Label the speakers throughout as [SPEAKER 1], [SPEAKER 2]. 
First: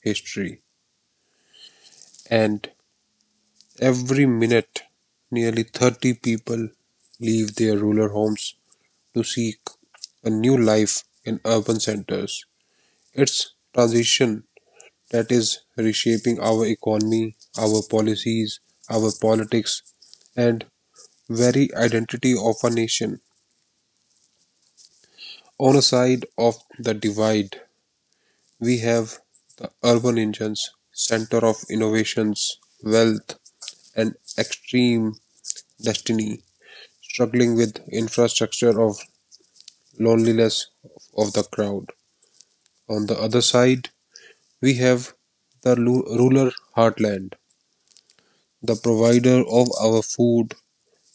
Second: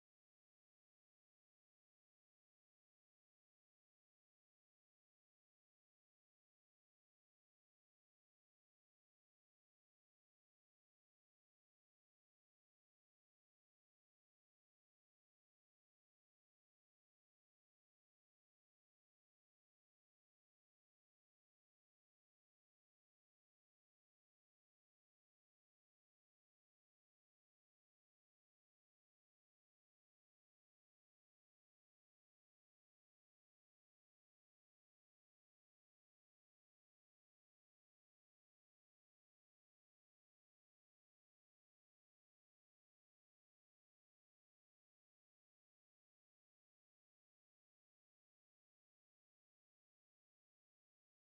[SPEAKER 1] history, and every minute, nearly 30 people leave their rural homes to seek a new life in urban centers. It's transition that is reshaping our economy, our policies, our politics, and very identity of a nation. On a side of the divide, we have the urban engines, center of innovations, wealth, and extreme destiny, struggling with infrastructure of loneliness of the crowd. On the other side, we have the rural heartland, the provider of our food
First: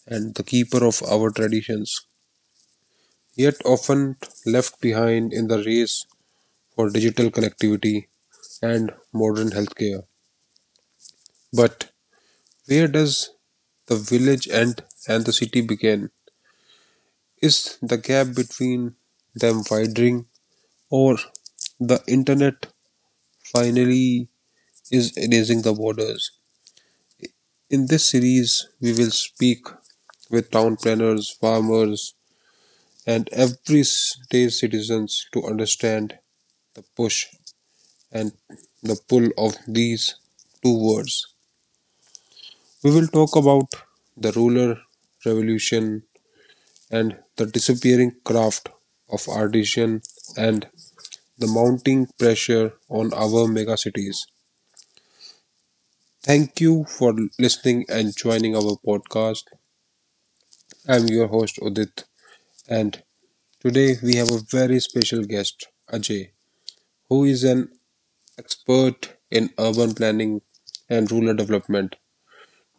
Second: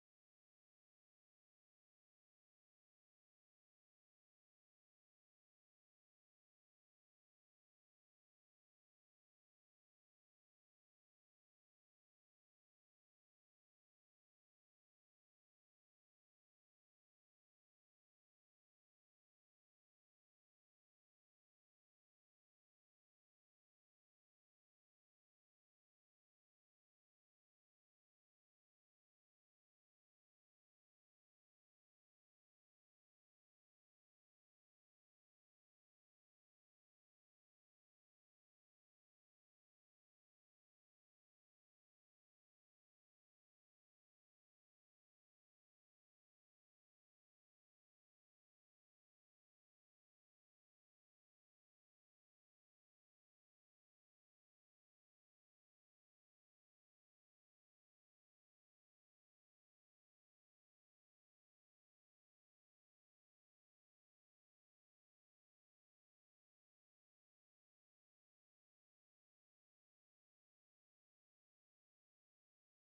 [SPEAKER 1] and the keeper of our traditions, yet often left behind in the race for digital connectivity and modern healthcare. But where does the village end and the city begin? Is the gap between them widening, or the internet finally is erasing the borders? In this series, we will speak with town planners, farmers, and everyday citizens to understand the push and the pull of these two words. We will talk about the rural revolution, and the disappearing craft of artisan and the mounting pressure on our megacities. Thank you for listening and joining our podcast. I'm your host Udit, and today we have a very special guest Ajay, who is an expert in urban planning and rural development.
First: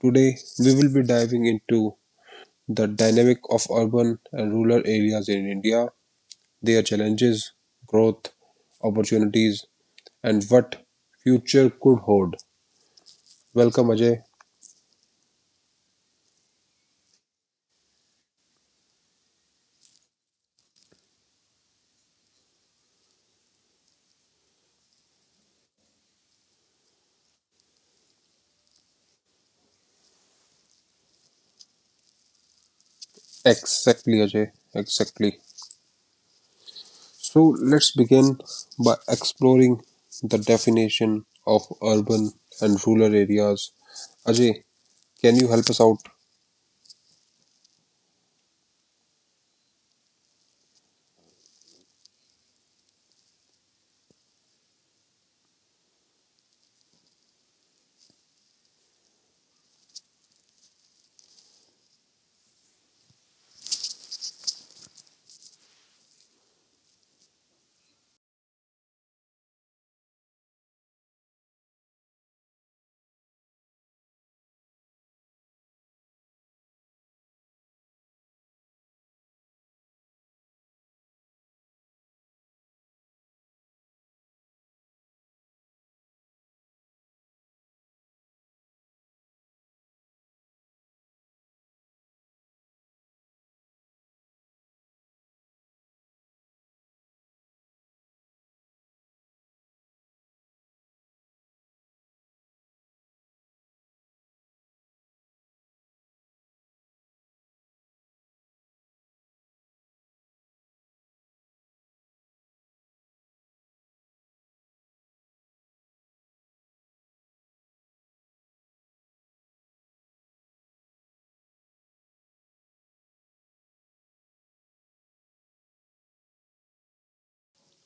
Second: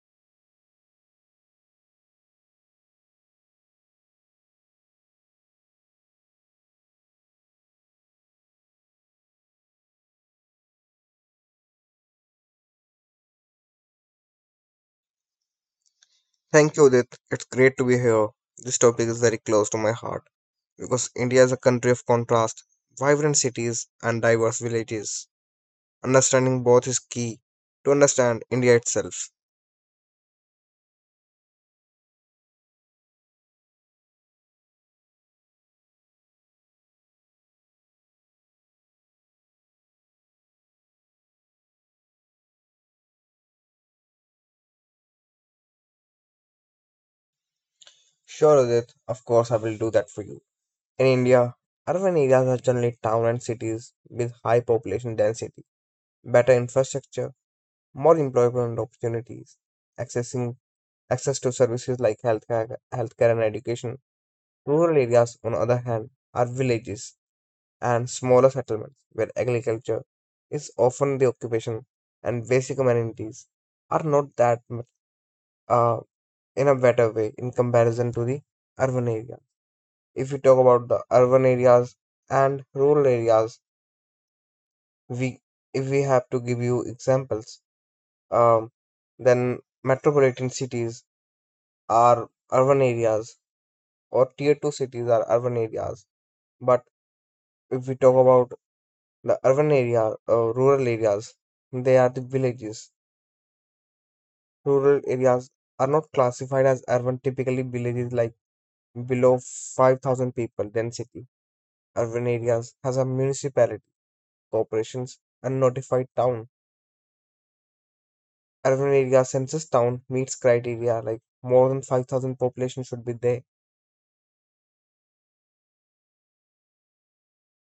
[SPEAKER 1] Today we will be diving into the dynamic of urban and rural areas in India, their challenges, growth, opportunities, and what future could hold. Welcome, Ajay.
[SPEAKER 2] Thank you, Udit. It's great to be here. This topic is very close to my heart because India is a country of contrast, vibrant cities, and diverse villages. Understanding both is key to understand India itself.
[SPEAKER 1] Exactly, Ajay. Exactly. So let's begin by exploring the definition of urban and rural areas. Ajay, can you help us out?
[SPEAKER 2] Sure, Udit, of course, I will do that for you. In India, urban areas are generally towns and cities with high population density, better infrastructure, more employment opportunities, accessing access to services like healthcare and education. Rural areas, on the other hand, are villages and smaller settlements where agriculture is often the occupation and basic amenities are not that much uh, in a better way in comparison to the urban area. If we talk about the urban areas and rural areas, we if we have to give you examples, um, then metropolitan cities are urban areas or tier two cities are urban areas. But if we talk about the urban area or rural areas, they are the villages. Rural areas are not classified as urban, typically villages like below 5,000 people density. Urban areas has a municipality, corporations, and notified town. Urban area census town meets criteria like more than 5,000 population should be there.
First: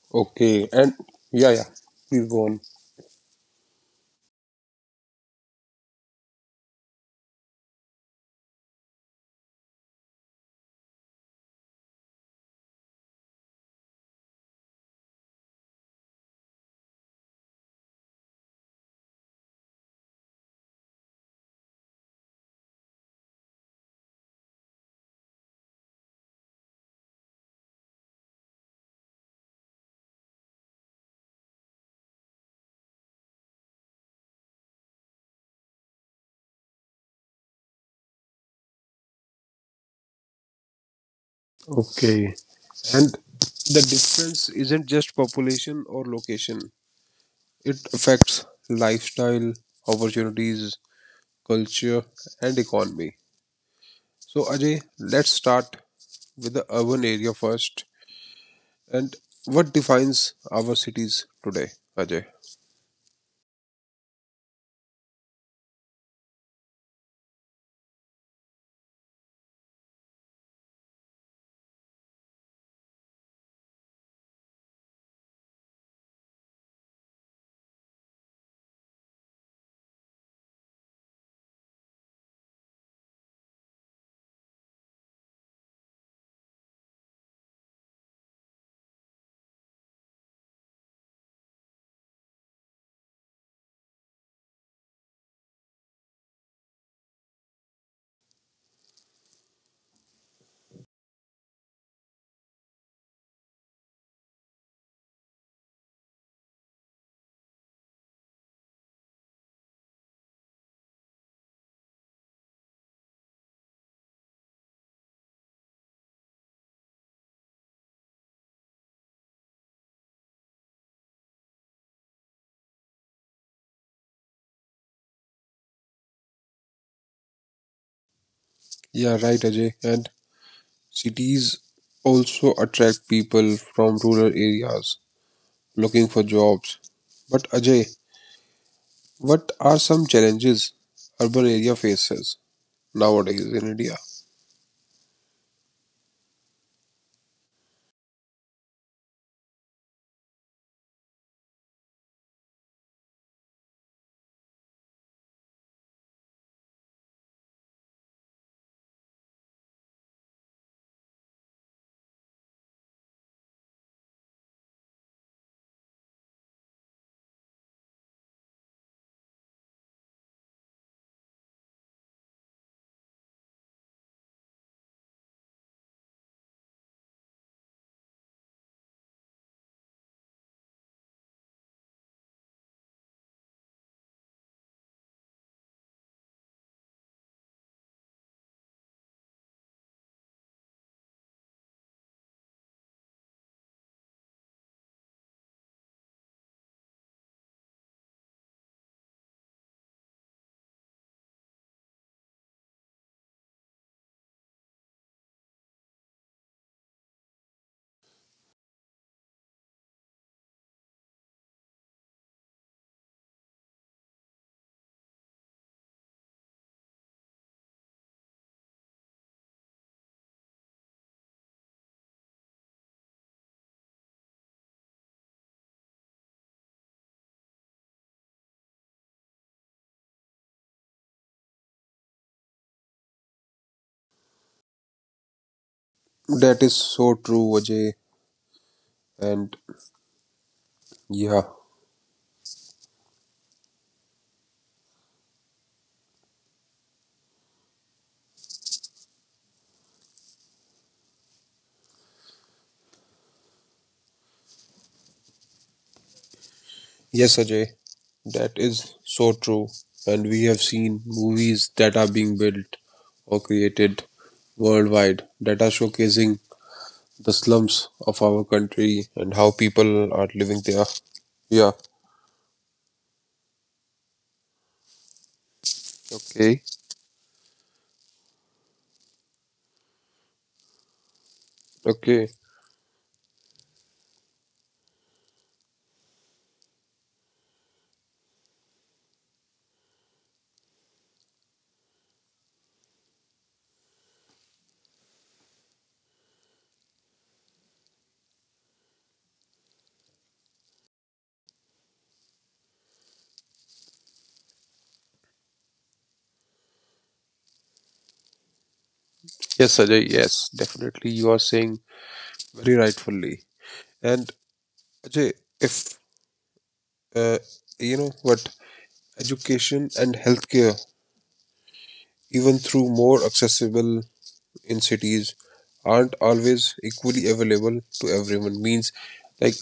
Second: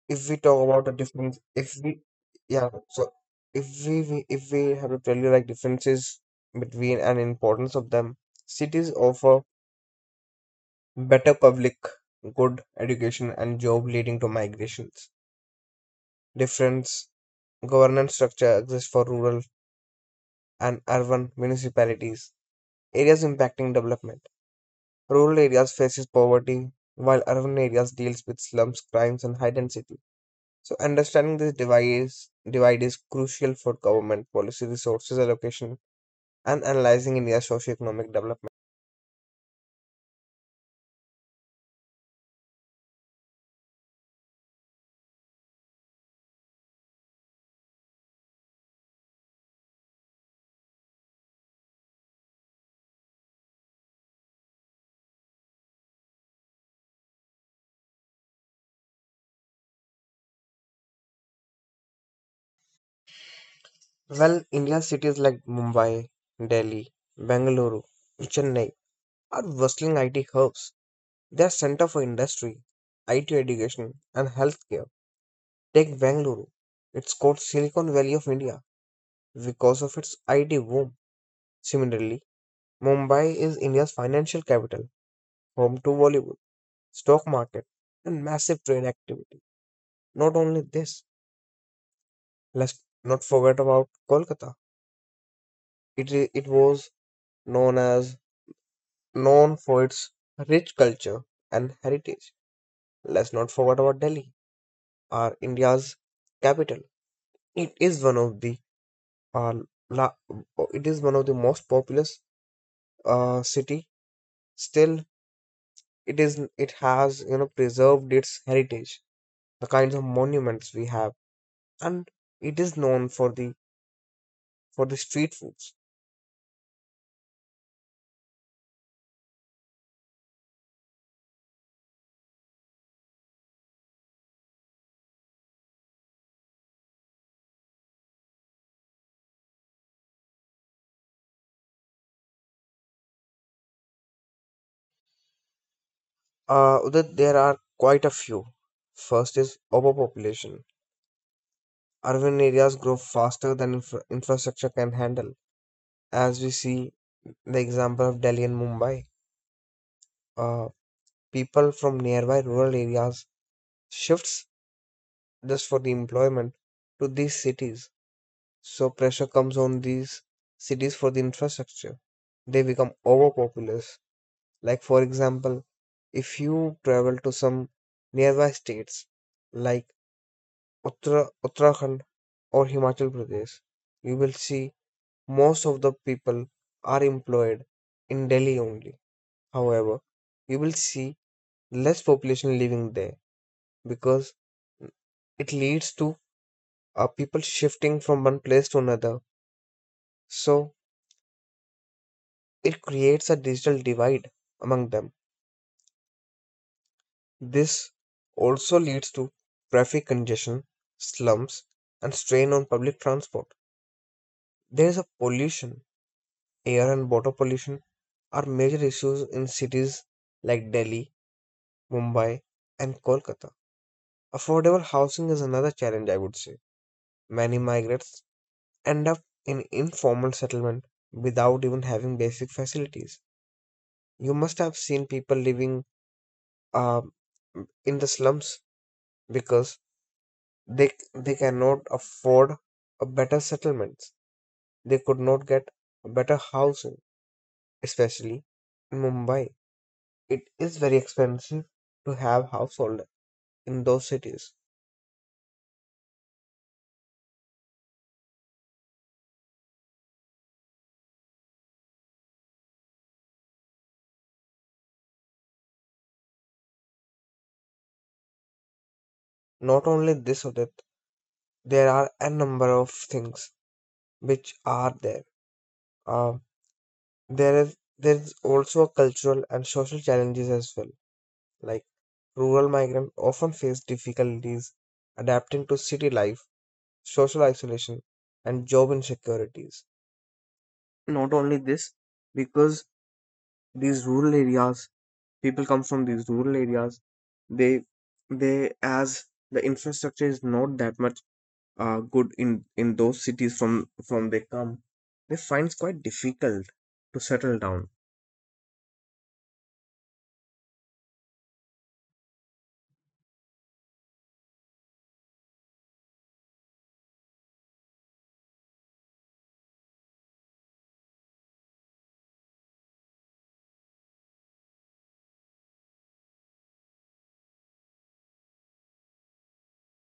[SPEAKER 2] If we talk
[SPEAKER 1] Okay,
[SPEAKER 2] about the
[SPEAKER 1] and
[SPEAKER 2] difference,
[SPEAKER 1] yeah, yeah,
[SPEAKER 2] if we,
[SPEAKER 1] please go on.
[SPEAKER 2] yeah, so if we have to tell you like differences between and importance of them, cities offer better public good education and job leading to migrations different governance structure exists for rural and urban municipalities. Areas impacting development. Rural areas faces poverty, while urban areas deals with slums, crimes, and high density. So understanding this divide is crucial for government policy, resources allocation, and analyzing India's socio-economic development.
[SPEAKER 1] Okay, and the difference isn't just population or location, it affects lifestyle, opportunities, culture, and economy. So, Ajay, let's start with the urban area first and what defines our cities today, Ajay?
[SPEAKER 2] Well, India's cities like Mumbai, Delhi, Bengaluru, Chennai are bustling IT hubs. They are center for industry, IT education, and healthcare. Take Bangalore. It's called Silicon Valley of India because of its IT boom. Similarly, Mumbai is India's financial capital, home to Bollywood, stock market, and massive trade activity. Not only this, let's not forget about Kolkata. It was known as known for its rich culture and heritage. Let's not forget about Delhi, our India's capital. It is one of the uh, la, it is one of the most populous city, still it has, you know, preserved its heritage, the kinds of monuments we have, and it is known for the street foods.
[SPEAKER 1] Yeah, right, Ajay. And cities also attract people from rural areas looking for jobs. But Ajay, what are some challenges urban area faces nowadays in India?
[SPEAKER 2] Udit, there are quite a few. First is overpopulation. Urban areas grow faster than infrastructure can handle, as we see the example of Delhi and Mumbai. Uh, people from nearby rural areas shifts just for the employment to these cities. So pressure comes on these cities for the infrastructure. They become overpopulous. Like for example, if you travel to some nearby states like Uttarakhand or Himachal Pradesh, you will see most of the people are employed in Delhi only. However, you will see less population living there because it leads to people shifting from one place to another. So it creates a digital divide among them. This also leads to traffic congestion, slums, and strain on public transport. There is a pollution, air and water pollution are major issues in cities like Delhi, Mumbai, and Kolkata. Affordable housing is another challenge, I would say. Many migrants end up in informal settlement without even having basic facilities. You must have seen people living uh,
[SPEAKER 1] That is so true,
[SPEAKER 2] in the
[SPEAKER 1] Ajay.
[SPEAKER 2] slums because
[SPEAKER 1] And
[SPEAKER 2] they cannot
[SPEAKER 1] yeah.
[SPEAKER 2] afford a better settlements, they could not get a better housing, especially in Mumbai. It is very expensive to have household in those cities.
[SPEAKER 1] Yes, Ajay, that is so true. And we have seen movies that are being built or created worldwide that are showcasing the slums of our country
[SPEAKER 2] Not
[SPEAKER 1] and how
[SPEAKER 2] only this or
[SPEAKER 1] people
[SPEAKER 2] that,
[SPEAKER 1] are living there.
[SPEAKER 2] there are
[SPEAKER 1] Yeah.
[SPEAKER 2] a number of things which are there. uh,
[SPEAKER 1] Okay.
[SPEAKER 2] there is also a cultural and social challenges as well, like rural
[SPEAKER 1] Okay.
[SPEAKER 2] migrants often face difficulties adapting to city life, social isolation, and job insecurities. Not only this, because these rural areas people come from these rural areas, they they, as the infrastructure is not that much good in those cities from they come, they find it's quite difficult to settle down.
[SPEAKER 1] Yes, Ajay. Yes, definitely. You are saying very rightfully. And Ajay, if uh, you know what, education and healthcare even through more accessible in cities aren't always equally available to everyone, means like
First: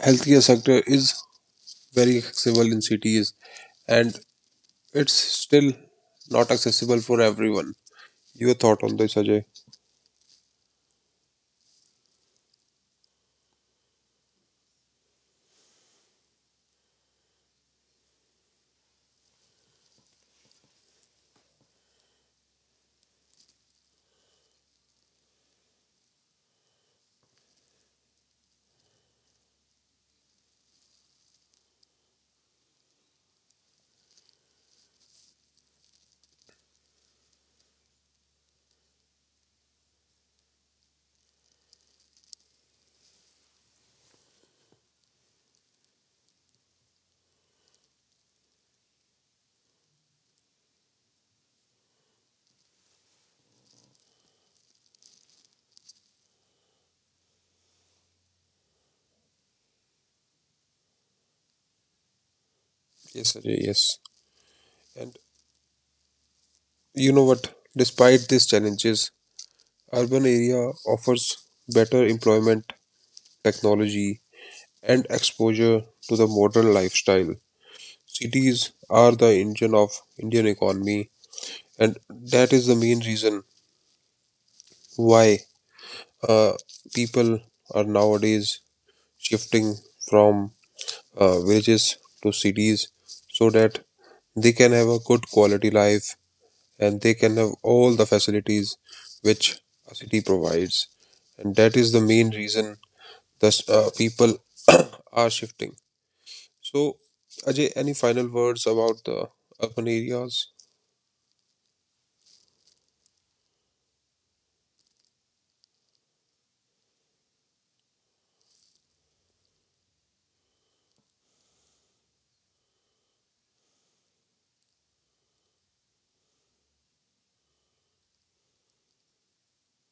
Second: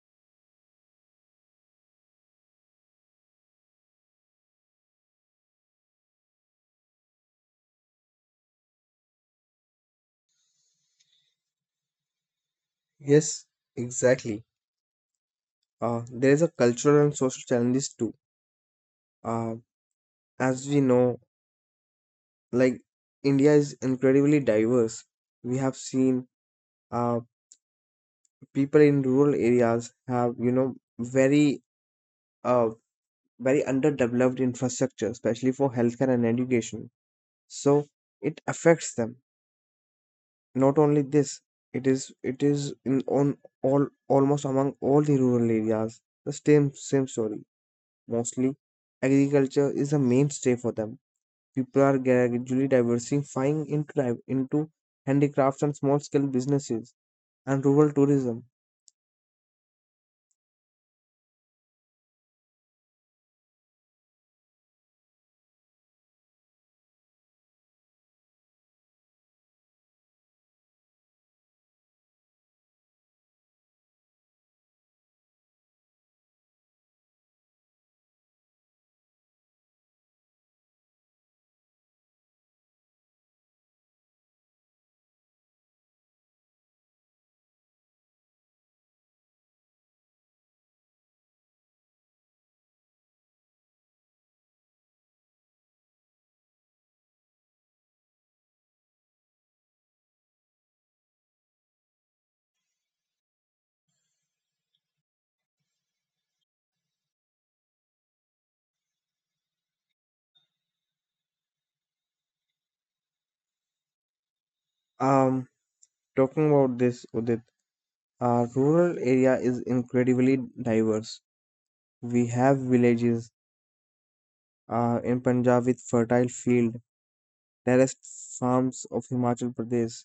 [SPEAKER 1] healthcare sector is very accessible in cities and it's still not accessible for everyone. Your thought on this, Ajay?
[SPEAKER 2] Yes, exactly. There is a cultural and social challenges too. Uh, as we know, like India is incredibly diverse. We have seen uh, people in rural areas have, you know, very a very underdeveloped infrastructure, especially for healthcare and education. So it affects them. Not only this, it is in on all almost among all the rural areas the same story. Mostly, agriculture is a mainstay for them. People are gradually diversifying into handicrafts and small scale businesses and rural tourism.
[SPEAKER 1] Yes, Ajay, yes. And you know what, despite these challenges, urban area offers better employment, technology, and exposure to the modern lifestyle. Cities are the engine of Indian economy, and that is the main reason why uh, people are nowadays shifting from villages to cities so that they can have a good quality life and they can have all the facilities which a city provides. And that is the main reason thus people are shifting. So, Ajay, any final words about the urban areas?
[SPEAKER 2] Um, talking about this, Udit, rural area is incredibly diverse. We have villages in Punjab with fertile field, terraced farms of Himachal Pradesh,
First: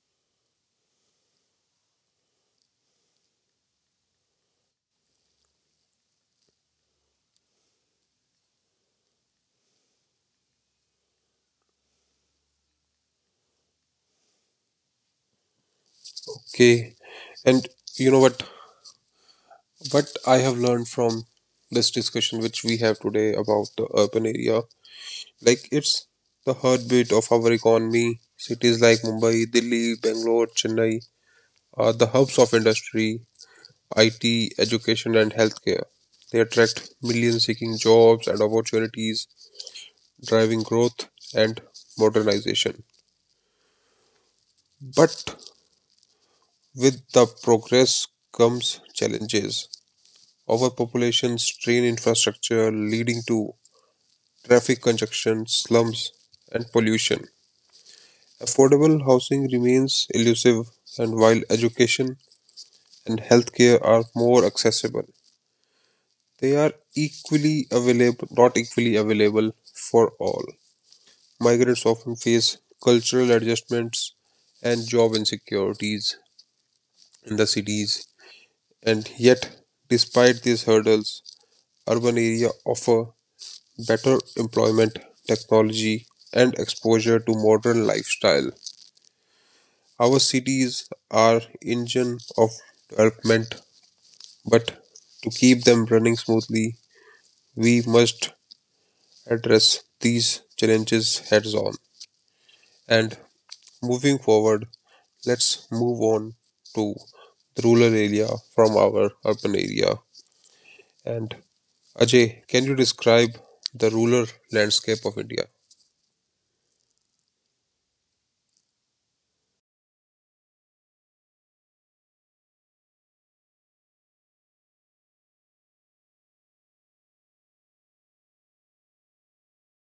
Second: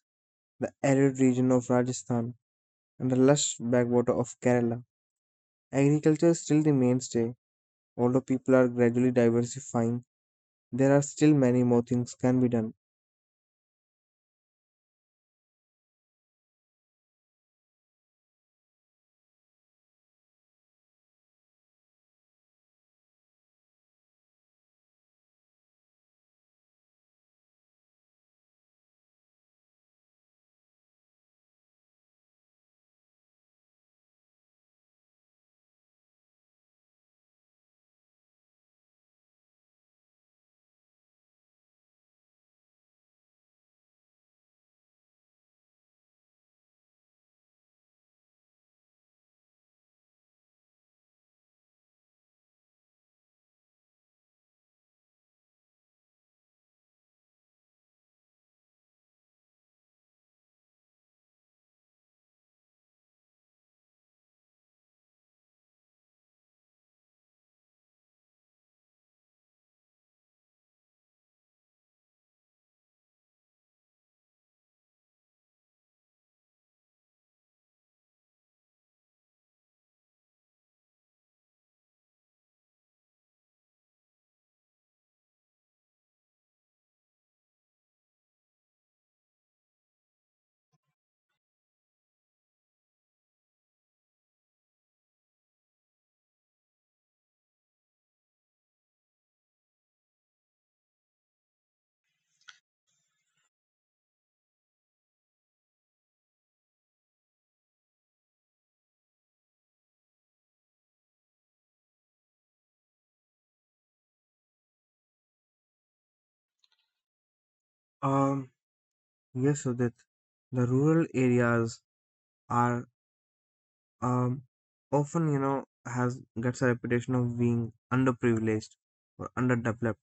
[SPEAKER 2] the arid region of Rajasthan, and the lush backwater of Kerala. Agriculture is still the mainstay. Although people are gradually diversifying, there are still many more things can be done.
[SPEAKER 1] Okay. And you know what? What I have learned from this discussion which we have today about the urban area, like, it's the heartbeat of our economy. Cities like Mumbai, Delhi, Bangalore, Chennai are the hubs of industry, IT, education, and healthcare. They attract millions seeking jobs and opportunities, driving growth and modernization. But with the progress comes challenges. Overpopulation, strained infrastructure, leading to traffic congestion, slums, and pollution. Affordable housing remains elusive, and while education and healthcare are more accessible, they are equally available, not equally available for all. Migrants often face cultural adjustments and job insecurities in the cities, and yet, despite these hurdles, urban areas offer better employment, technology, and exposure to modern lifestyle. Our cities are engine of development, but to keep them running smoothly, we must address these challenges heads on. And moving forward, let's move on to the rural area from our urban area. And Ajay, can you describe the rural landscape of India?
[SPEAKER 2] Um, yes, Udit. The rural areas are um, often, you know, has gets a reputation of being underprivileged or underdeveloped.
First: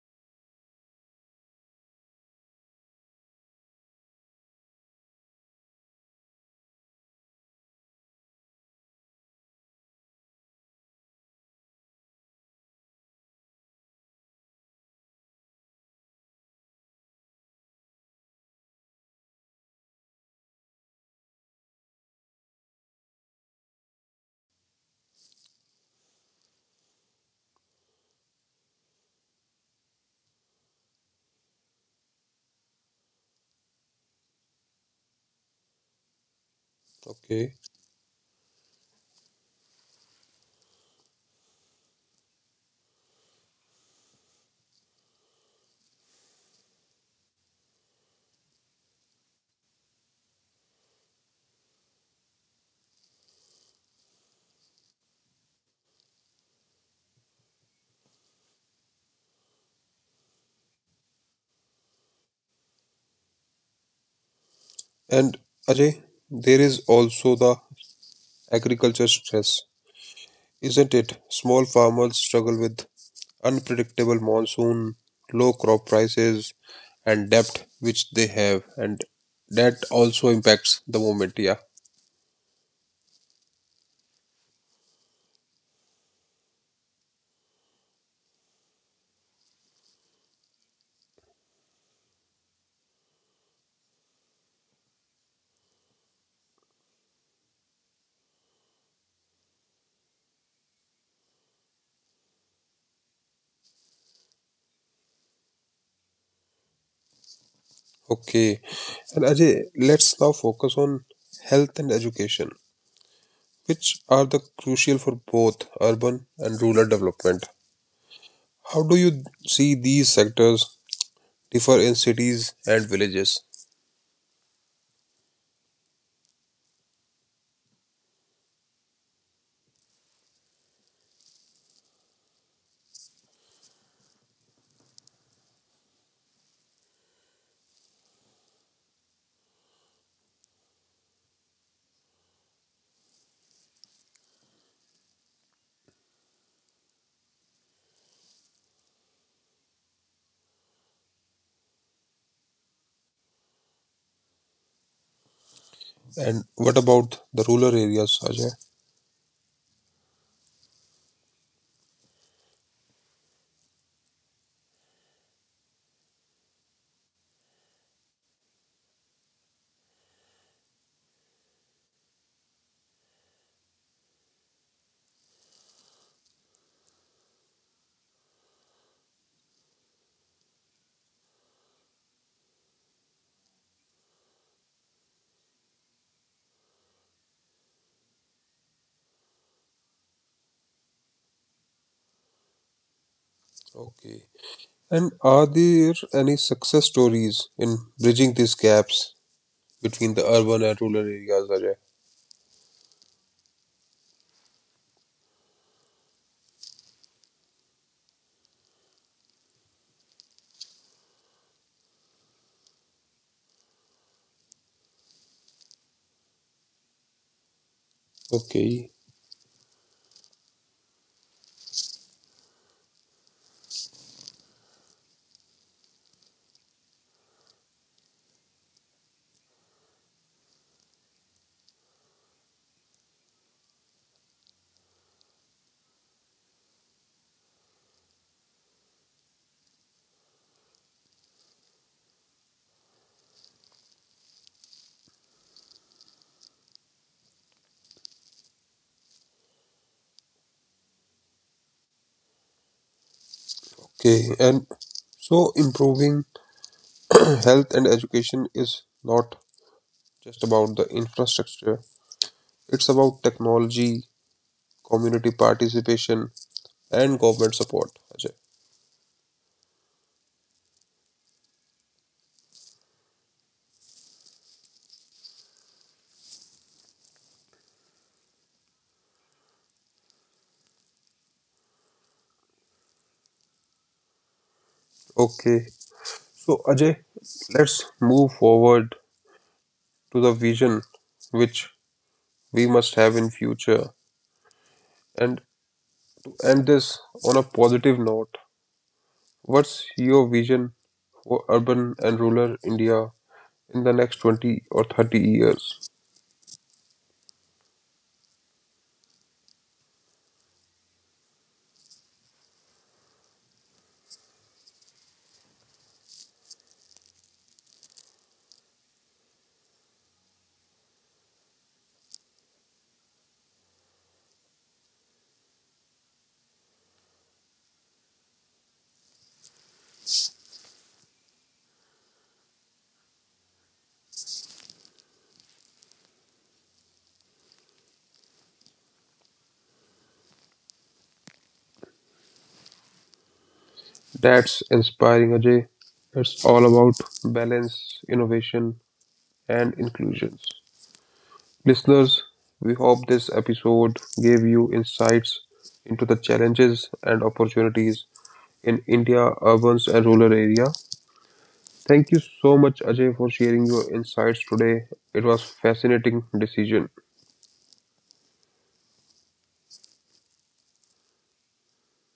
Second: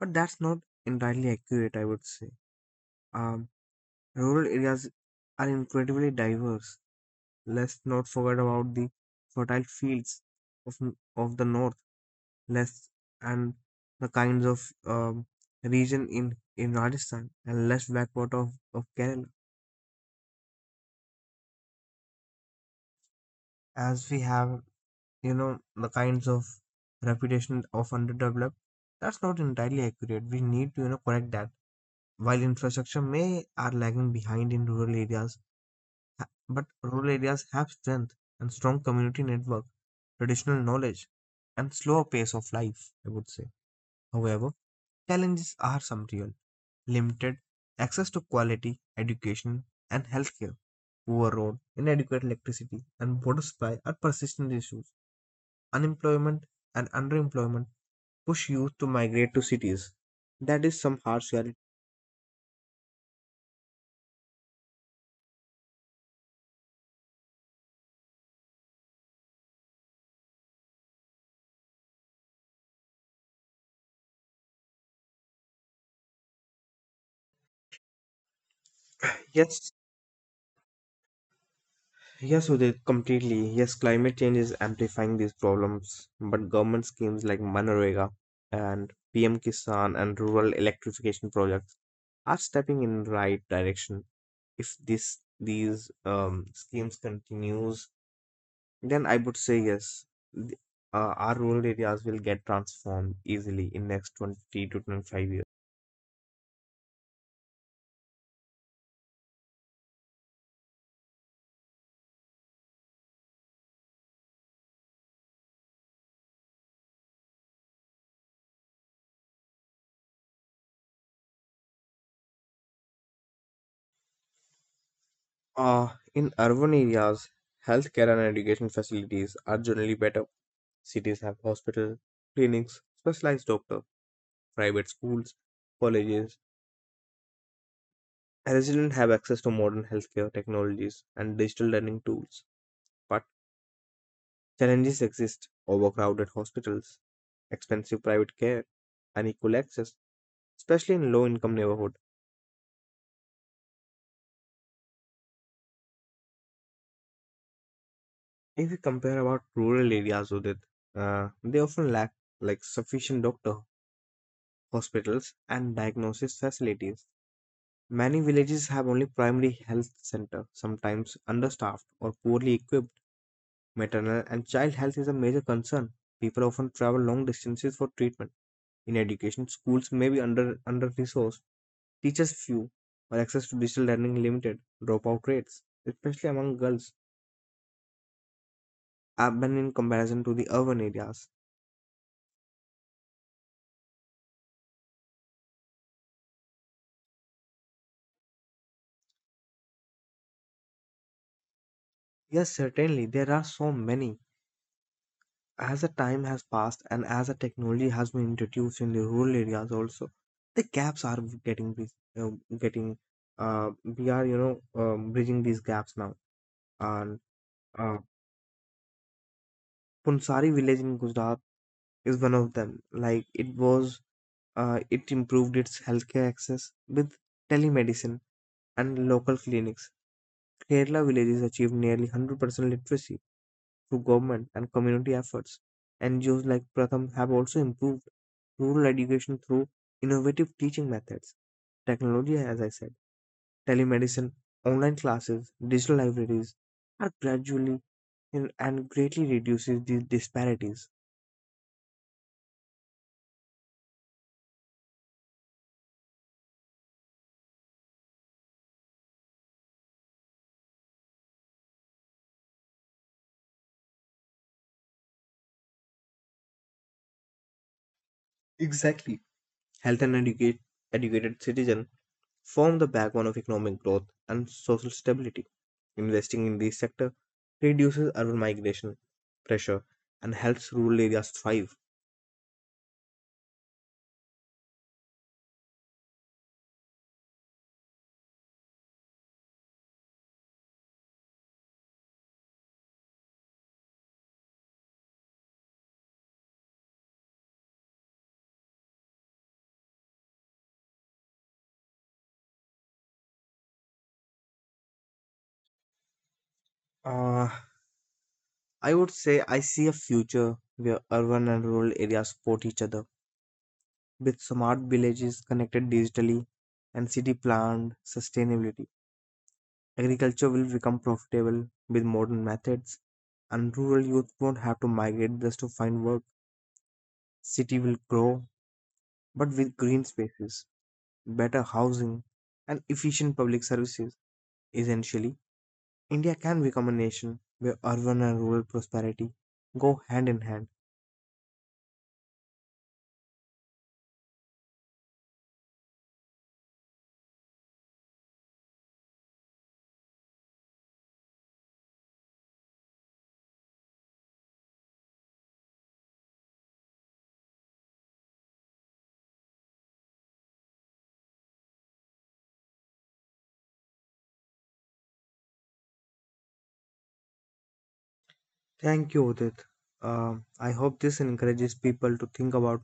[SPEAKER 2] But that's not entirely accurate, I would say. Um, rural areas are incredibly diverse. Let's not forget about the fertile fields of, of the north, less and the kinds of region in Rajasthan and less backward of Kerala. As we have, you know, the kinds of reputation of underdeveloped, that's not entirely accurate. We need to, you know, correct that. While infrastructure may are lagging behind in rural areas, but rural areas have
[SPEAKER 1] Okay.
[SPEAKER 2] strength and strong community network, traditional knowledge, and slower pace of life, I would say. However, challenges are some real. Limited access to quality education and healthcare, poor road, inadequate electricity, and water supply are persistent issues. Unemployment and underemployment push youth to migrate to cities. That is some harsh reality.
[SPEAKER 1] And Ajay, there is also the agriculture stress, isn't it? Small farmers struggle with unpredictable monsoon, low crop prices, and debt which they have, and
[SPEAKER 2] Yes,
[SPEAKER 1] that also impacts the moment. Yeah.
[SPEAKER 2] Yes, so completely. Yes, climate change is amplifying these problems, but government schemes like Manrega and PM Kisan and rural electrification projects are stepping in right direction. If this these schemes continues, then I would say yes, th- our rural areas will get transformed easily in next 20 to 25 years.
[SPEAKER 1] Okay. And Ajay, let's now focus on health and education, which are the crucial for both urban and rural development. How do you see these sectors differ in cities and villages?
[SPEAKER 2] Uh, in urban areas, healthcare and education facilities are generally better. Cities have hospitals, clinics, specialized doctors, private schools, colleges. Residents have access to modern healthcare technologies and digital learning tools. But challenges exist overcrowded hospitals, expensive private care, unequal access, especially in low income neighborhoods.
[SPEAKER 1] And what about the rural areas,
[SPEAKER 2] If we
[SPEAKER 1] Ajay?
[SPEAKER 2] compare about rural areas with it, they often lack like sufficient doctor, hospitals, and diagnosis facilities. Many villages have only primary health center, sometimes understaffed or poorly equipped. Maternal and child health is a major concern. People often travel long distances for treatment. In education, schools may be under resourced, teachers few, or access to digital learning limited. Dropout rates, especially among girls, have been in comparison to the urban areas.
[SPEAKER 1] Okay. And are there any success stories in bridging these gaps between the urban and rural areas, Ajay?
[SPEAKER 2] Yes, certainly there are so many as the time has passed and as the technology has been introduced in the rural areas also the gaps are getting bridge- getting we are, you know, bridging these gaps now and uh,
[SPEAKER 1] Okay.
[SPEAKER 2] Punsari village in Gujarat is one of them. Like it was, it improved its healthcare access with telemedicine and local clinics. Kerala villages achieved nearly 100% literacy through government and community efforts. NGOs like Pratham have also improved rural education through innovative teaching methods, technology, as I said, telemedicine, online classes, digital libraries are gradually in- and greatly reduces these disparities.
[SPEAKER 1] Okay. And so improving health and education is not just about the infrastructure, it's about technology, community participation, and government support, Ajay.
[SPEAKER 2] Exactly. Health and educate, educated citizen form the backbone of economic growth and social stability. Investing in this sector reduces urban migration pressure and helps rural areas thrive.
[SPEAKER 1] Okay. So, Ajay, let's move forward to the vision which we must have in future, and to end this on a positive note, what's your vision for urban and rural India in the next 20 or 30 years?
[SPEAKER 2] Uh, I would say I see a future where urban and rural areas support each other with smart villages connected digitally and city planned sustainability. Agriculture will become profitable with modern methods and rural youth won't have to migrate just to find work. City will grow but with green spaces, better housing, and efficient public services. Essentially, India can become a nation where urban and rural prosperity go hand in hand.
[SPEAKER 1] That's inspiring, Ajay. It's all about balance, innovation, and inclusions. Listeners, we hope this episode gave you insights into the challenges and opportunities in India urban and rural area. Thank you so much, Ajay, for sharing your insights today. It was fascinating decision.
[SPEAKER 2] Thank you, Udit. I hope this encourages people to think about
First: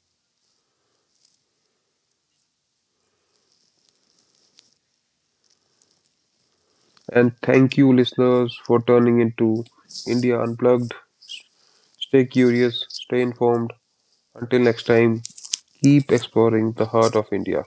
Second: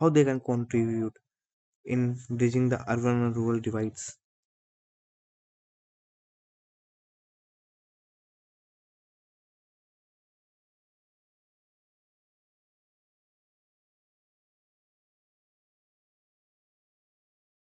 [SPEAKER 2] how they can contribute in bridging the urban and rural divides.
[SPEAKER 1] And thank you, listeners, for turning into India Unplugged. Stay curious, stay informed. Until next time, keep exploring the heart of India.